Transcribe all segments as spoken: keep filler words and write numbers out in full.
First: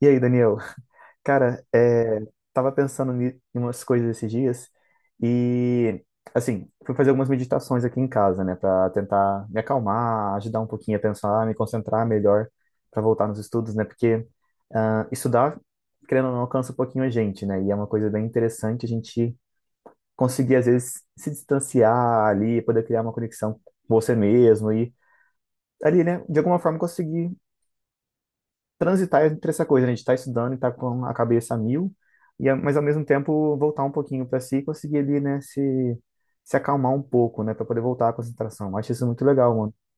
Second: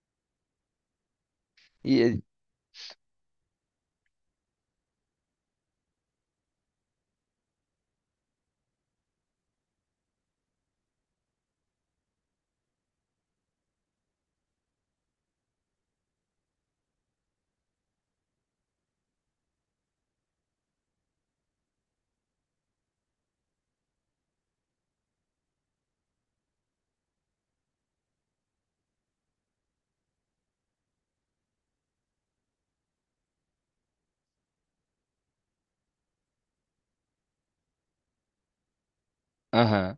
E aí, Daniel? Cara, é, E, tava pensando ni- em umas coisas esses dias e, assim, fui fazer algumas meditações aqui em casa, né, pra tentar me acalmar, ajudar um pouquinho a pensar, me concentrar melhor pra voltar nos estudos, né, porque ah, estudar, querendo ou não, alcança um pouquinho a gente, né, e é uma coisa bem interessante a gente conseguir, às vezes, se distanciar ali, poder criar uma conexão com você mesmo e ali, né, de alguma forma conseguir transitar entre essa coisa, né? De estar estudando e estar com a cabeça a mil, e, a- mas ao mesmo tempo voltar um pouquinho para si e conseguir ali, né, se, se acalmar um pouco, né, para poder voltar à concentração. Eu acho isso muito legal, mano. aham.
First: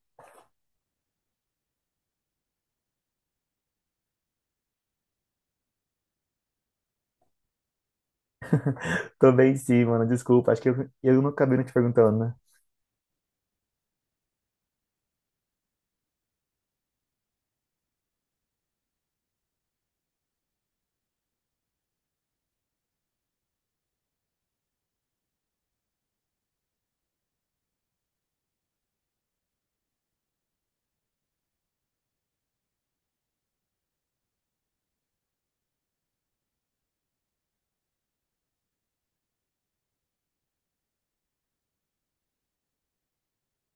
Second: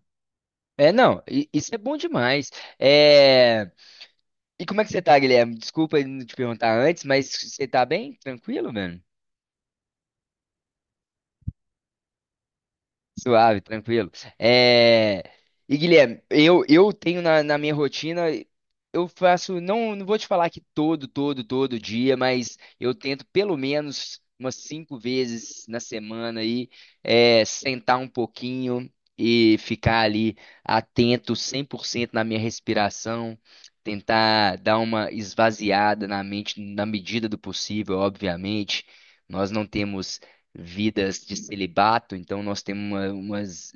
É, não, i- isso é bom demais. É... E como é que você tá, Guilherme? Desculpa não te perguntar antes, mas você tá bem? Tranquilo, velho? Tô bem sim, mano, desculpa. Acho que eu, eu não acabei não te perguntando, né? Suave, tranquilo. É... E Guilherme, eu, eu tenho na, na minha rotina, eu faço, não, não vou te falar que todo, todo, todo dia, mas eu tento pelo menos umas cinco vezes na semana aí, é, sentar um pouquinho e ficar ali atento cem por cento na minha respiração, tentar dar uma esvaziada na mente na medida do possível, obviamente. Nós não temos vidas de celibato, então nós temos uma- umas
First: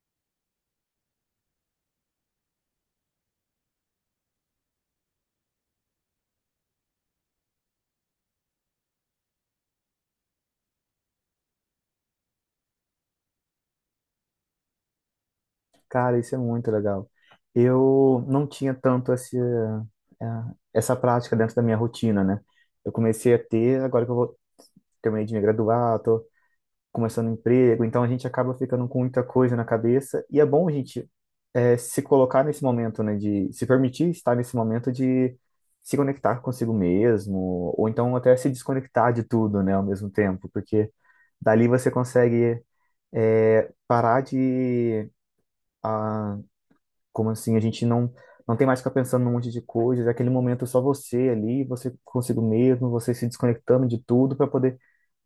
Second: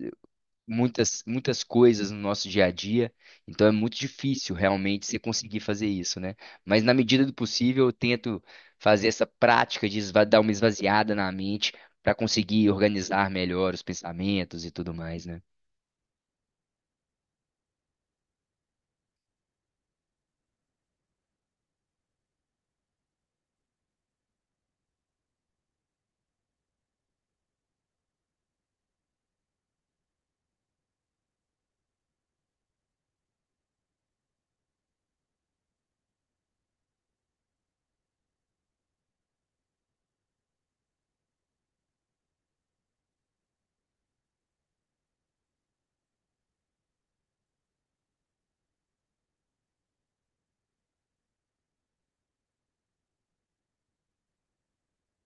muitas muitas coisas no nosso dia a dia, então é muito difícil realmente você conseguir fazer isso, né? Mas na medida do possível eu tento fazer essa prática de esva- dar uma esvaziada na mente para conseguir organizar melhor os pensamentos e tudo mais, né? Cara, isso é muito legal. Eu não tinha tanto esse, eh, essa prática dentro da minha rotina, né? Eu comecei a ter, agora que eu vou, terminei de me graduar, começando um emprego, então a gente acaba ficando com muita coisa na cabeça, e é bom a gente é, se colocar nesse momento, né, de se permitir estar nesse momento de se conectar consigo mesmo, ou então até se desconectar de tudo, né, ao mesmo tempo, porque dali você consegue é, parar de como assim? A gente não, não tem mais que ficar pensando num monte de coisas. É aquele momento só você ali, você consigo mesmo, você se desconectando de tudo para poder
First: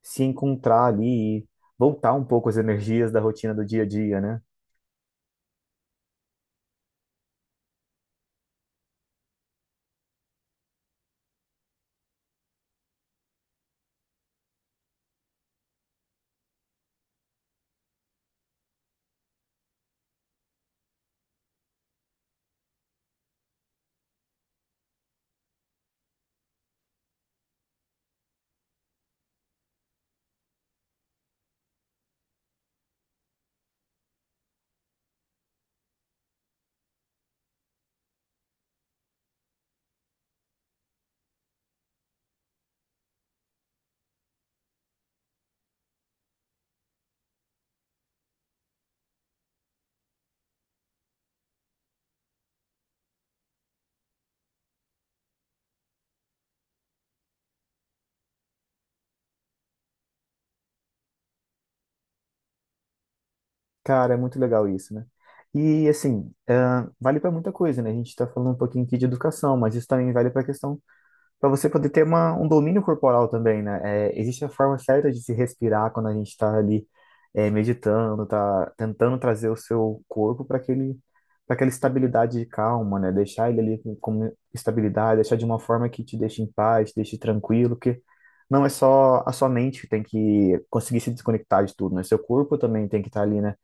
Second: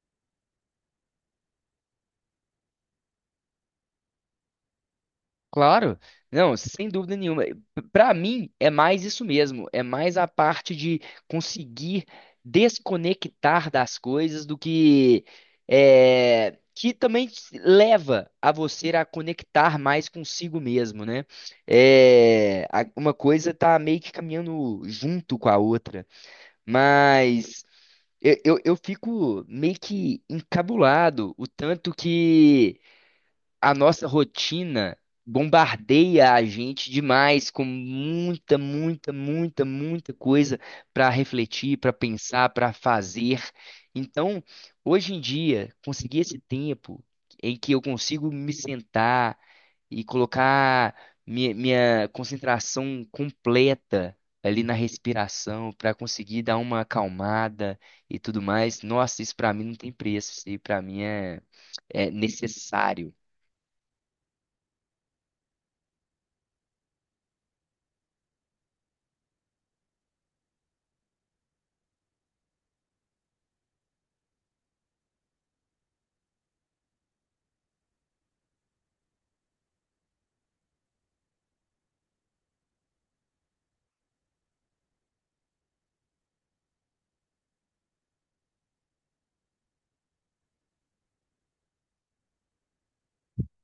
se encontrar ali e voltar um pouco as energias da rotina do dia a dia, né? Claro, não, sem dúvida nenhuma. Para mim é mais isso mesmo, é mais a parte de conseguir desconectar das coisas do que é, que também te leva a você a conectar mais consigo mesmo, né? É, a- uma coisa tá meio que caminhando junto com a outra, mas eu, eu eu fico meio que encabulado o tanto que a nossa rotina bombardeia a gente demais com muita, muita, muita, muita coisa para refletir, para pensar, para fazer. Então, hoje em dia, conseguir esse tempo em que eu consigo me sentar e colocar minha, minha concentração completa ali na respiração para conseguir dar uma acalmada e tudo mais. Nossa, isso para mim não tem preço, isso aí para mim é é necessário. Cara, é muito legal isso, né? E assim, ah, vale para muita coisa, né? A gente está falando um pouquinho aqui de educação, mas isso também vale para a questão para você poder ter uma, um domínio corporal também, né? É, existe a forma certa de se respirar quando a gente está ali é, meditando, tá tentando trazer o seu corpo para aquele, para aquela estabilidade de calma, né? Deixar ele ali com, com estabilidade, deixar de uma forma que te deixe em paz, te deixe tranquilo, porque não é só a sua mente que tem que conseguir se desconectar de tudo, né? Seu corpo também tem que estar ali, né?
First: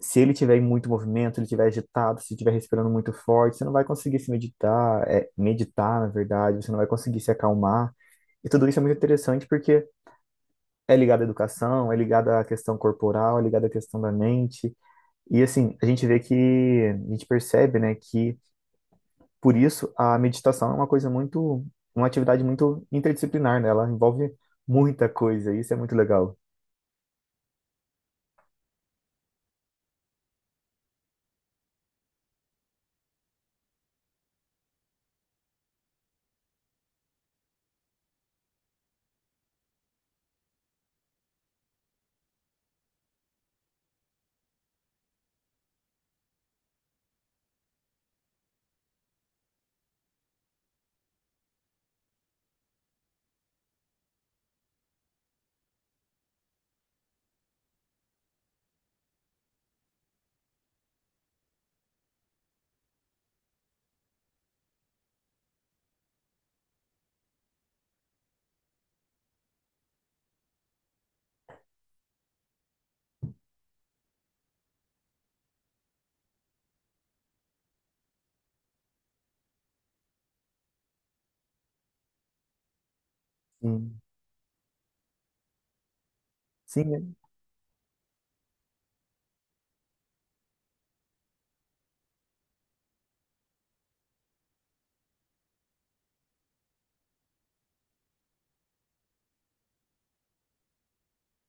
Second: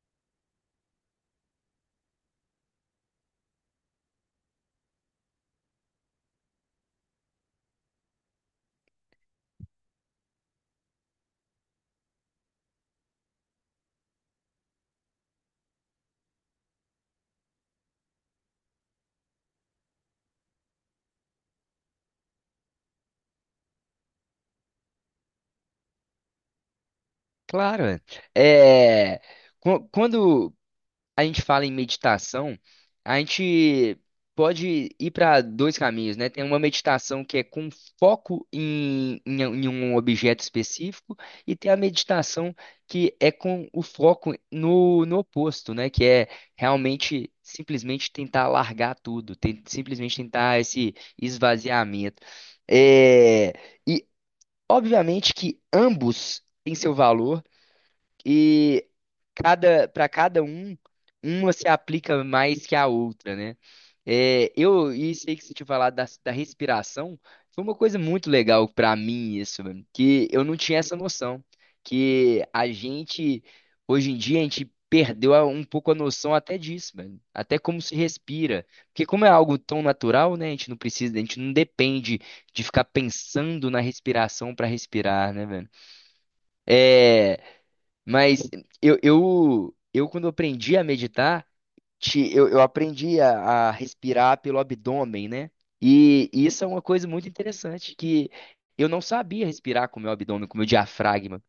Se ele tiver em muito movimento, ele tiver agitado, se estiver respirando muito forte, você não vai conseguir se meditar, é, meditar, na verdade, você não vai conseguir se acalmar. E tudo isso é muito interessante porque é ligado à educação, é ligado à questão corporal, é ligado à questão da mente. E assim, a gente vê que, a gente percebe, né, que por isso a meditação é uma coisa muito, uma atividade muito interdisciplinar, né? Ela envolve muita coisa, e isso é muito legal. Claro, é. É, qu- quando a gente fala em meditação, a gente pode ir para dois caminhos, né? Tem uma meditação que é com foco em, em, em um objeto específico, e tem a meditação que é com o foco no, no oposto, né? Que é realmente simplesmente tentar largar tudo, ten- simplesmente tentar esse esvaziamento. É, e obviamente que ambos têm seu valor. E cada para cada um, uma se aplica mais que a outra, né? É, eu e sei que você tinha falado da, da respiração, foi uma coisa muito legal pra mim isso, mano, que eu não tinha essa noção, que a gente hoje em dia a gente perdeu a- um pouco a noção até disso, mano, até como se respira, porque como é algo tão natural, né? A gente não precisa, a gente não depende de ficar pensando na Sim, respiração pra respirar, né, sim, né? mas eu, eu, eu quando aprendi a meditar, te- eu, eu aprendi a, a respirar pelo abdômen, né? E isso é uma coisa muito interessante, que eu não sabia respirar com o meu abdômen, com o meu diafragma.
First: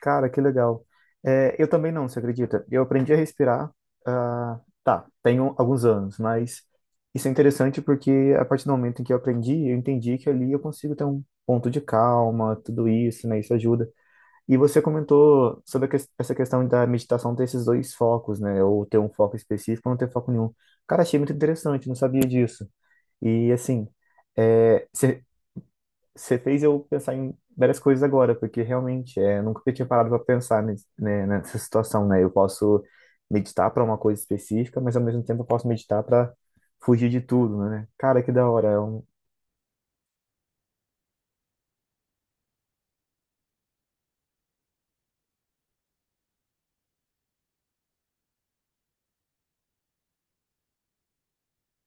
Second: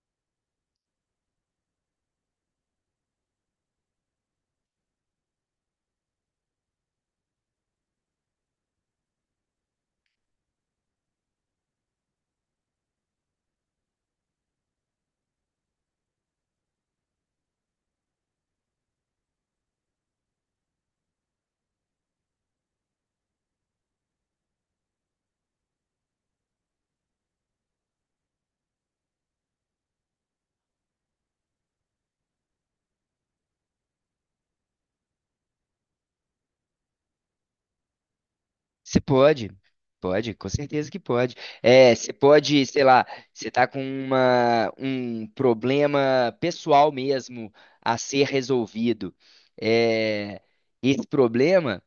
Cara, que legal. É, eu também não, você acredita? Eu aprendi a respirar, ah, tá, tenho alguns anos, mas isso é interessante porque a partir do momento em que eu aprendi, eu entendi que ali eu consigo ter um ponto de calma, tudo isso, né? Isso ajuda. E você comentou sobre a ques- essa questão da meditação ter esses dois focos, né? Ou ter um foco específico ou não ter foco nenhum. Cara, achei muito interessante, não sabia disso. E assim, é, você fez eu pensar em várias coisas agora, porque realmente é, eu nunca tinha parado para pensar nes- né, nessa situação, né? Eu posso meditar para uma coisa específica, mas ao mesmo tempo eu posso meditar para fugir de tudo, né? Cara, que da hora, é Você um pode, pode, com certeza que pode. É, você pode, sei lá, você tá com uma, um problema pessoal mesmo a ser resolvido. É, esse problema.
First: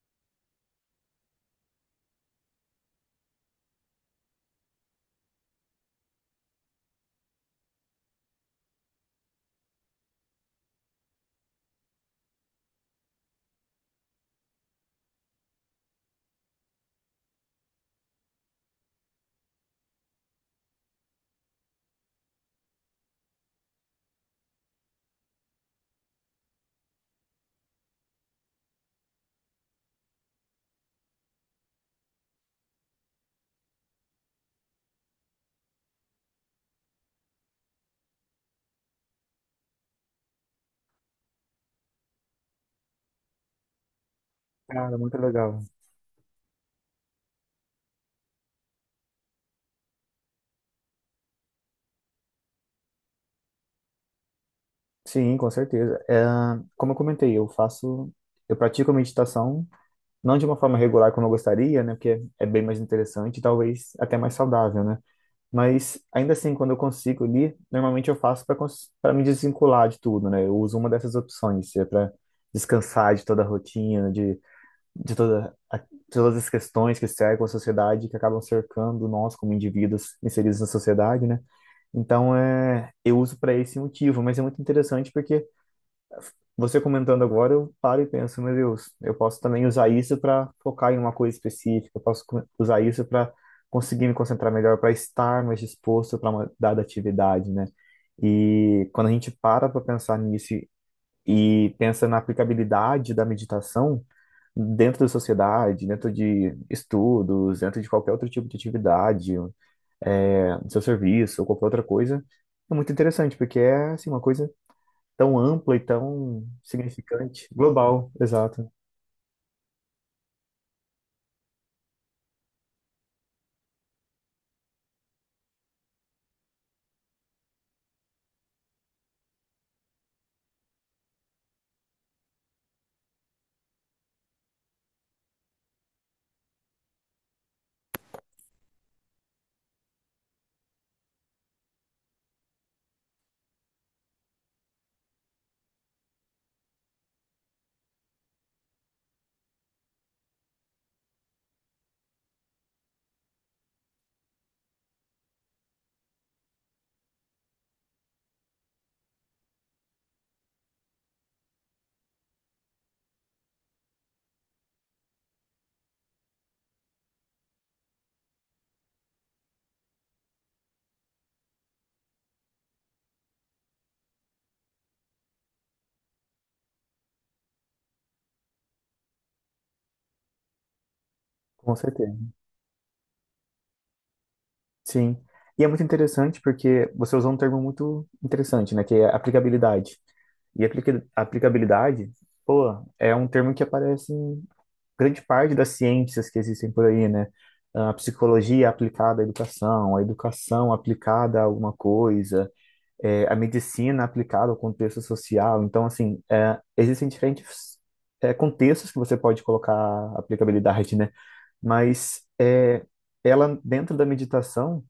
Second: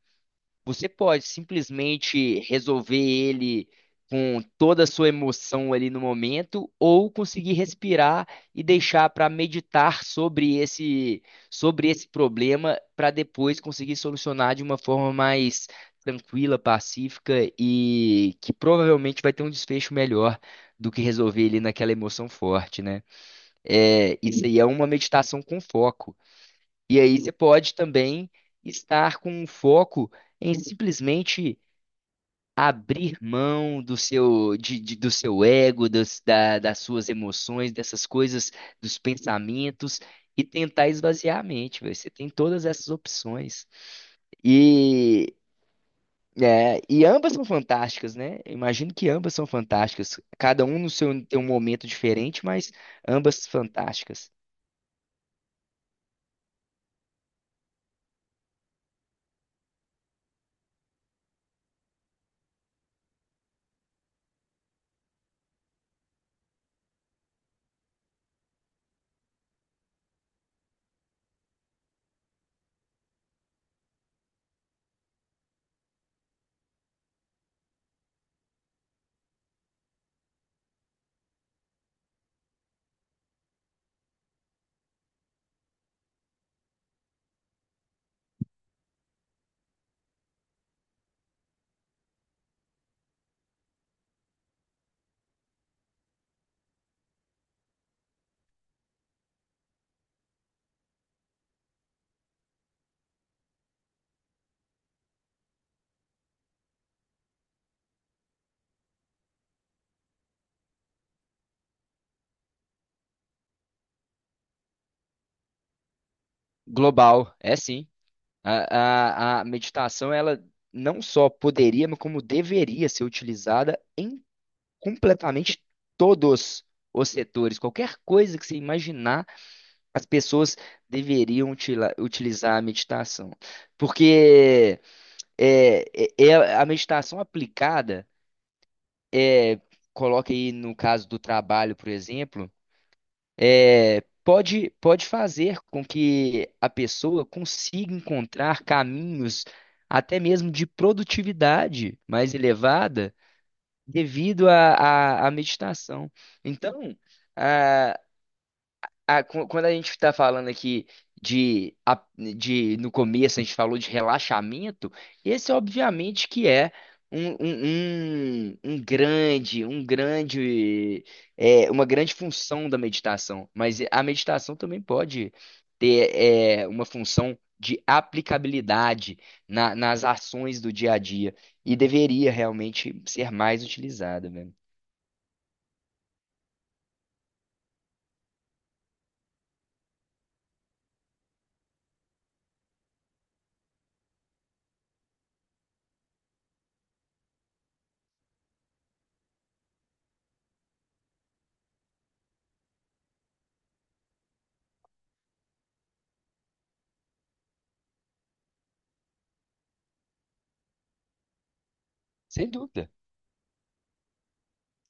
Você pode simplesmente resolver ele com toda a sua emoção ali no momento, ou conseguir respirar e deixar para meditar sobre esse, sobre esse problema para depois conseguir solucionar de uma forma mais tranquila, pacífica e que provavelmente vai ter um desfecho melhor do que resolver ele naquela emoção forte, né? É, isso aí é uma meditação com foco. E aí você pode também estar com um foco em simplesmente abrir mão do seu, de- de- do seu ego, das, da- das suas emoções, dessas coisas, dos pensamentos, e tentar esvaziar a mente, velho. Você tem todas essas opções. cara muito E, legal. é, e ambas são fantásticas, né? Eu imagino que ambas são fantásticas. Cada um no seu, tem um momento diferente, mas ambas fantásticas. Sim, com certeza. É, como eu comentei, eu faço, eu pratico a meditação não de uma forma regular como eu gostaria, né? Porque é bem mais interessante e talvez até mais saudável, né? Mas ainda assim, quando eu consigo ali, normalmente eu faço para para me desvincular de tudo, né? Eu uso uma dessas opções, se é para descansar de toda a rotina, de, de toda a- todas as questões que cercam a sociedade, que acabam cercando nós como indivíduos inseridos na sociedade, né? Então, é, eu uso para esse motivo, mas é muito interessante porque você comentando agora, eu paro e penso, meu Deus, eu posso também usar isso para focar em uma coisa específica, eu posso co- usar isso para conseguir me concentrar melhor, para estar mais disposto para uma dada atividade, né? E quando a gente para para pensar nisso e e pensa na aplicabilidade da meditação dentro da sociedade, dentro de estudos, dentro de qualquer outro tipo de atividade, é, do seu serviço ou qualquer outra coisa, é muito interessante, porque é assim, uma coisa tão ampla e tão Global, significante. é sim. Global, exato, A, a, a meditação, ela não só poderia, mas como deveria ser utilizada em completamente todos os setores. Qualquer coisa que você imaginar, as pessoas deveriam utila- utilizar a meditação. Porque é, é, é a meditação aplicada, é, coloca aí no caso do trabalho, por exemplo. É, pode, pode fazer com que a pessoa consiga encontrar caminhos até mesmo de produtividade mais elevada devido à à- à meditação. Então, ah, qu- quando a gente está falando aqui de, a- de no começo a gente falou de relaxamento, esse obviamente que é um, um, um, um grande, um grande, é, uma grande função da meditação. Mas a meditação também pode ter é, uma função de aplicabilidade na- nas ações do dia a dia com e certeza. deveria realmente ser mais utilizada, mesmo. Sim. E é muito interessante porque você usou um termo muito interessante, né? Que é aplicabilidade. E aplica- aplicabilidade, pô, é um termo que aparece em grande parte das ciências que existem por aí, né? A psicologia aplicada à educação, a educação aplicada a alguma coisa, é, a medicina aplicada ao contexto social. Então, assim, é, existem diferentes, é, contextos que você pode colocar aplicabilidade, né? Mas Sem é, dúvida. ela, dentro da meditação,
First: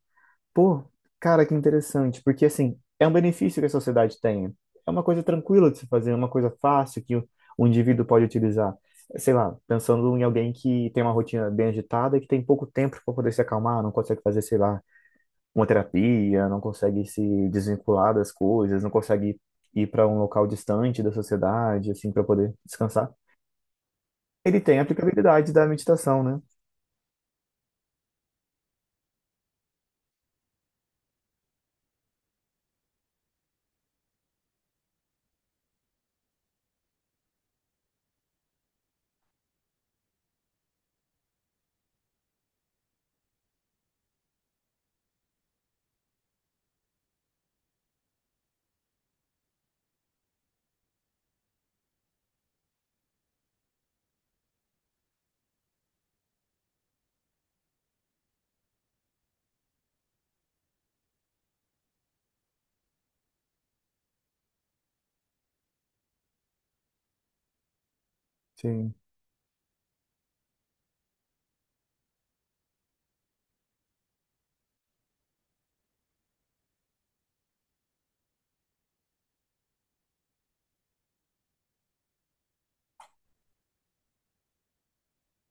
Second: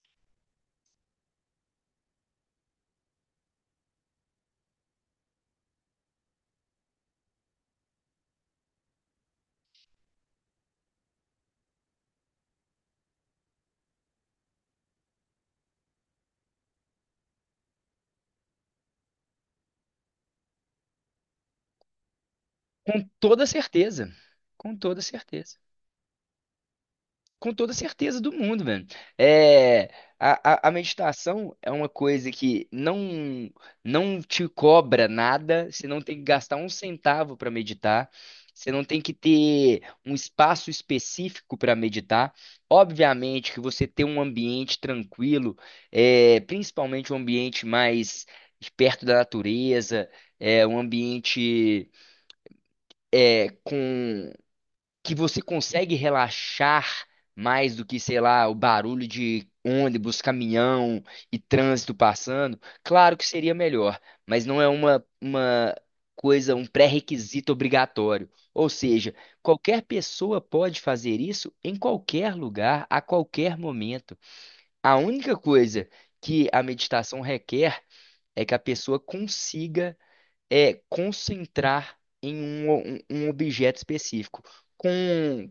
pô, cara, que interessante, porque assim, é um benefício que a sociedade tem. É uma coisa tranquila de se fazer, é uma coisa fácil que o, o indivíduo pode utilizar. Sei lá, pensando em alguém que tem uma rotina bem agitada e que tem pouco tempo para poder se acalmar, não consegue fazer, sei lá, uma terapia, não consegue se desvincular das coisas, não consegue ir para um local distante da sociedade, assim, para poder Com descansar. toda certeza. Ele Com tem a toda aplicabilidade certeza. da meditação, né? Com toda certeza do mundo, velho. É, a, a, a meditação é uma coisa que não não te cobra nada, você não tem que gastar um centavo para meditar, você não tem que ter um espaço específico para meditar. Obviamente que você ter um ambiente tranquilo, é, principalmente um ambiente mais perto da natureza, é, um ambiente que você consegue relaxar mais do que, sei lá, o barulho de ônibus, caminhão e trânsito passando, claro que seria melhor, mas não é uma, uma coisa, um pré-requisito obrigatório. Ou Sim, seja, qualquer pessoa pode fazer isso em qualquer lugar, a qualquer momento. A única coisa que a meditação requer é que a pessoa consiga é concentrar em um, um- um objeto específico, com,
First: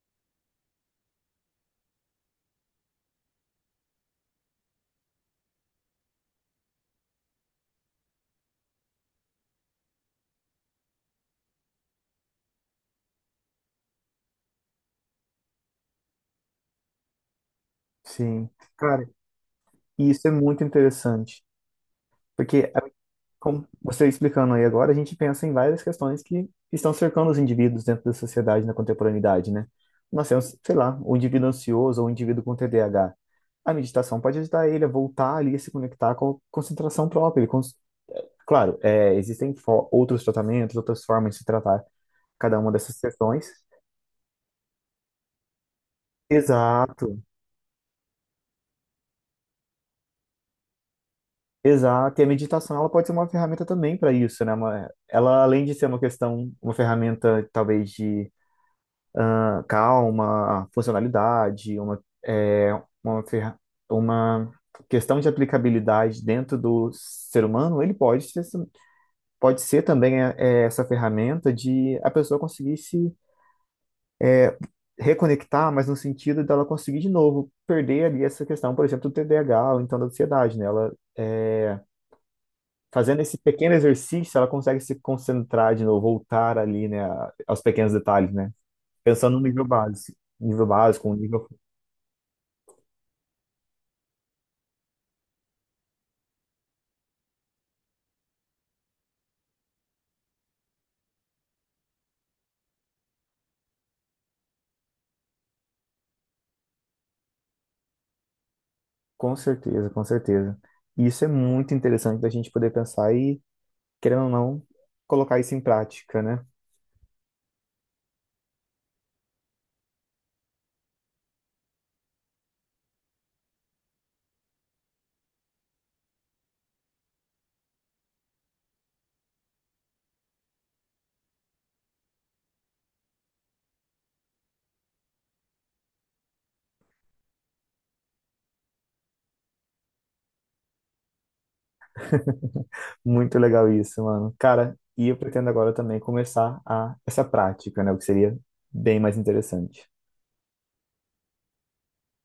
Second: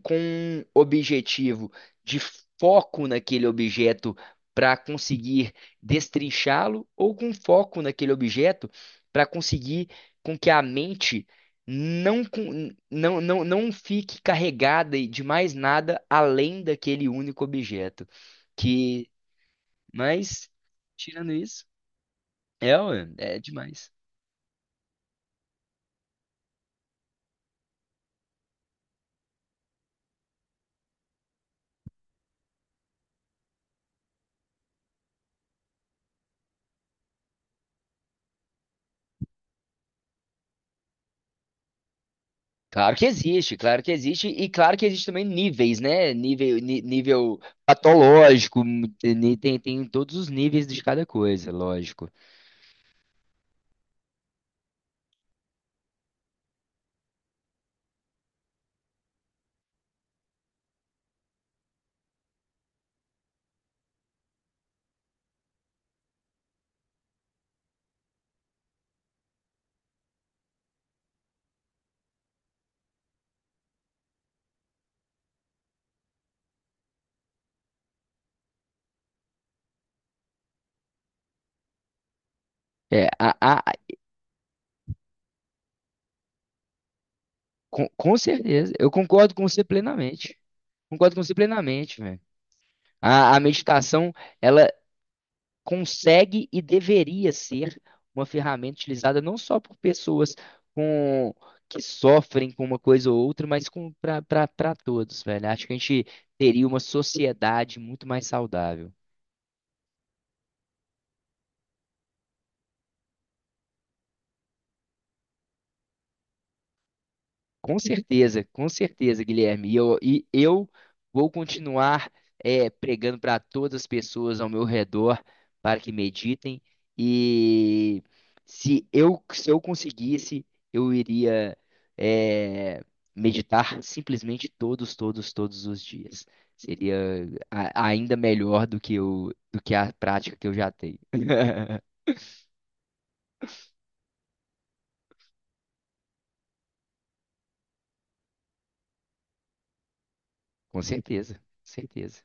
com um objetivo de foco naquele objeto para conseguir destrinchá-lo, ou com foco naquele objeto para conseguir com que a mente não, con- não, não, não fique carregada de mais nada além daquele único objeto. sim. Cara, Que, e isso é mas, muito tirando interessante, isso, porque é, a- ué, é como demais. você explicando aí agora, a gente pensa em várias questões que estão cercando os indivíduos dentro da sociedade na contemporaneidade, né? Nós temos, sei lá, o indivíduo ansioso ou o indivíduo com T D A H. A H. A meditação pode ajudar ele a voltar ali a se conectar com a concentração própria. Ele cons- Claro, é, existem fo- outros tratamentos, outras formas de se tratar cada uma Claro dessas que questões. existe, claro que existe, e claro que existe também níveis, né? Nível, ni- Exato. nível patológico, ni- tem, tem todos os níveis de cada coisa, lógico. Exato, e a meditação ela pode ser uma ferramenta também para isso, né? Uma- Ela, além de ser uma questão, uma ferramenta talvez de ah, calma, funcionalidade, uma, é, uma, ferra- uma questão de aplicabilidade dentro do ser humano, ele pode ser, pode ser também é, é, essa ferramenta de a pessoa conseguir se reconectar, mas no sentido dela conseguir de novo perder ali essa questão, por exemplo, do T D A H ou então da ansiedade, né? Ela, é, É, fazendo a, esse a- a- pequeno exercício, ela consegue se concentrar de novo, voltar ali, né, a- aos com, pequenos com detalhes, né? certeza, eu concordo Pensando no com você nível básico, plenamente. nível básico, um Concordo com você nível... plenamente, velho. A, a meditação, consegue e deveria ser uma ferramenta utilizada não só por pessoas com que sofrem com uma coisa ou outra, mas com para todos, velho. Acho que a gente teria uma sociedade muito mais saudável. Com certeza, com certeza. E isso é muito interessante da gente poder pensar e, querendo ou não, colocar isso em prática, né? Com certeza, com certeza, Guilherme. E eu, e eu vou continuar é, pregando para todas as pessoas ao meu redor para que meditem. E se eu, se eu conseguisse, eu iria é, meditar simplesmente todos, todos, todos os dias. Seria a- ainda melhor do que eu, do que a prática que eu já tenho. Muito legal isso, mano. Cara, e eu pretendo agora também começar a essa prática, né? O que seria bem mais interessante. Com certeza, com certeza.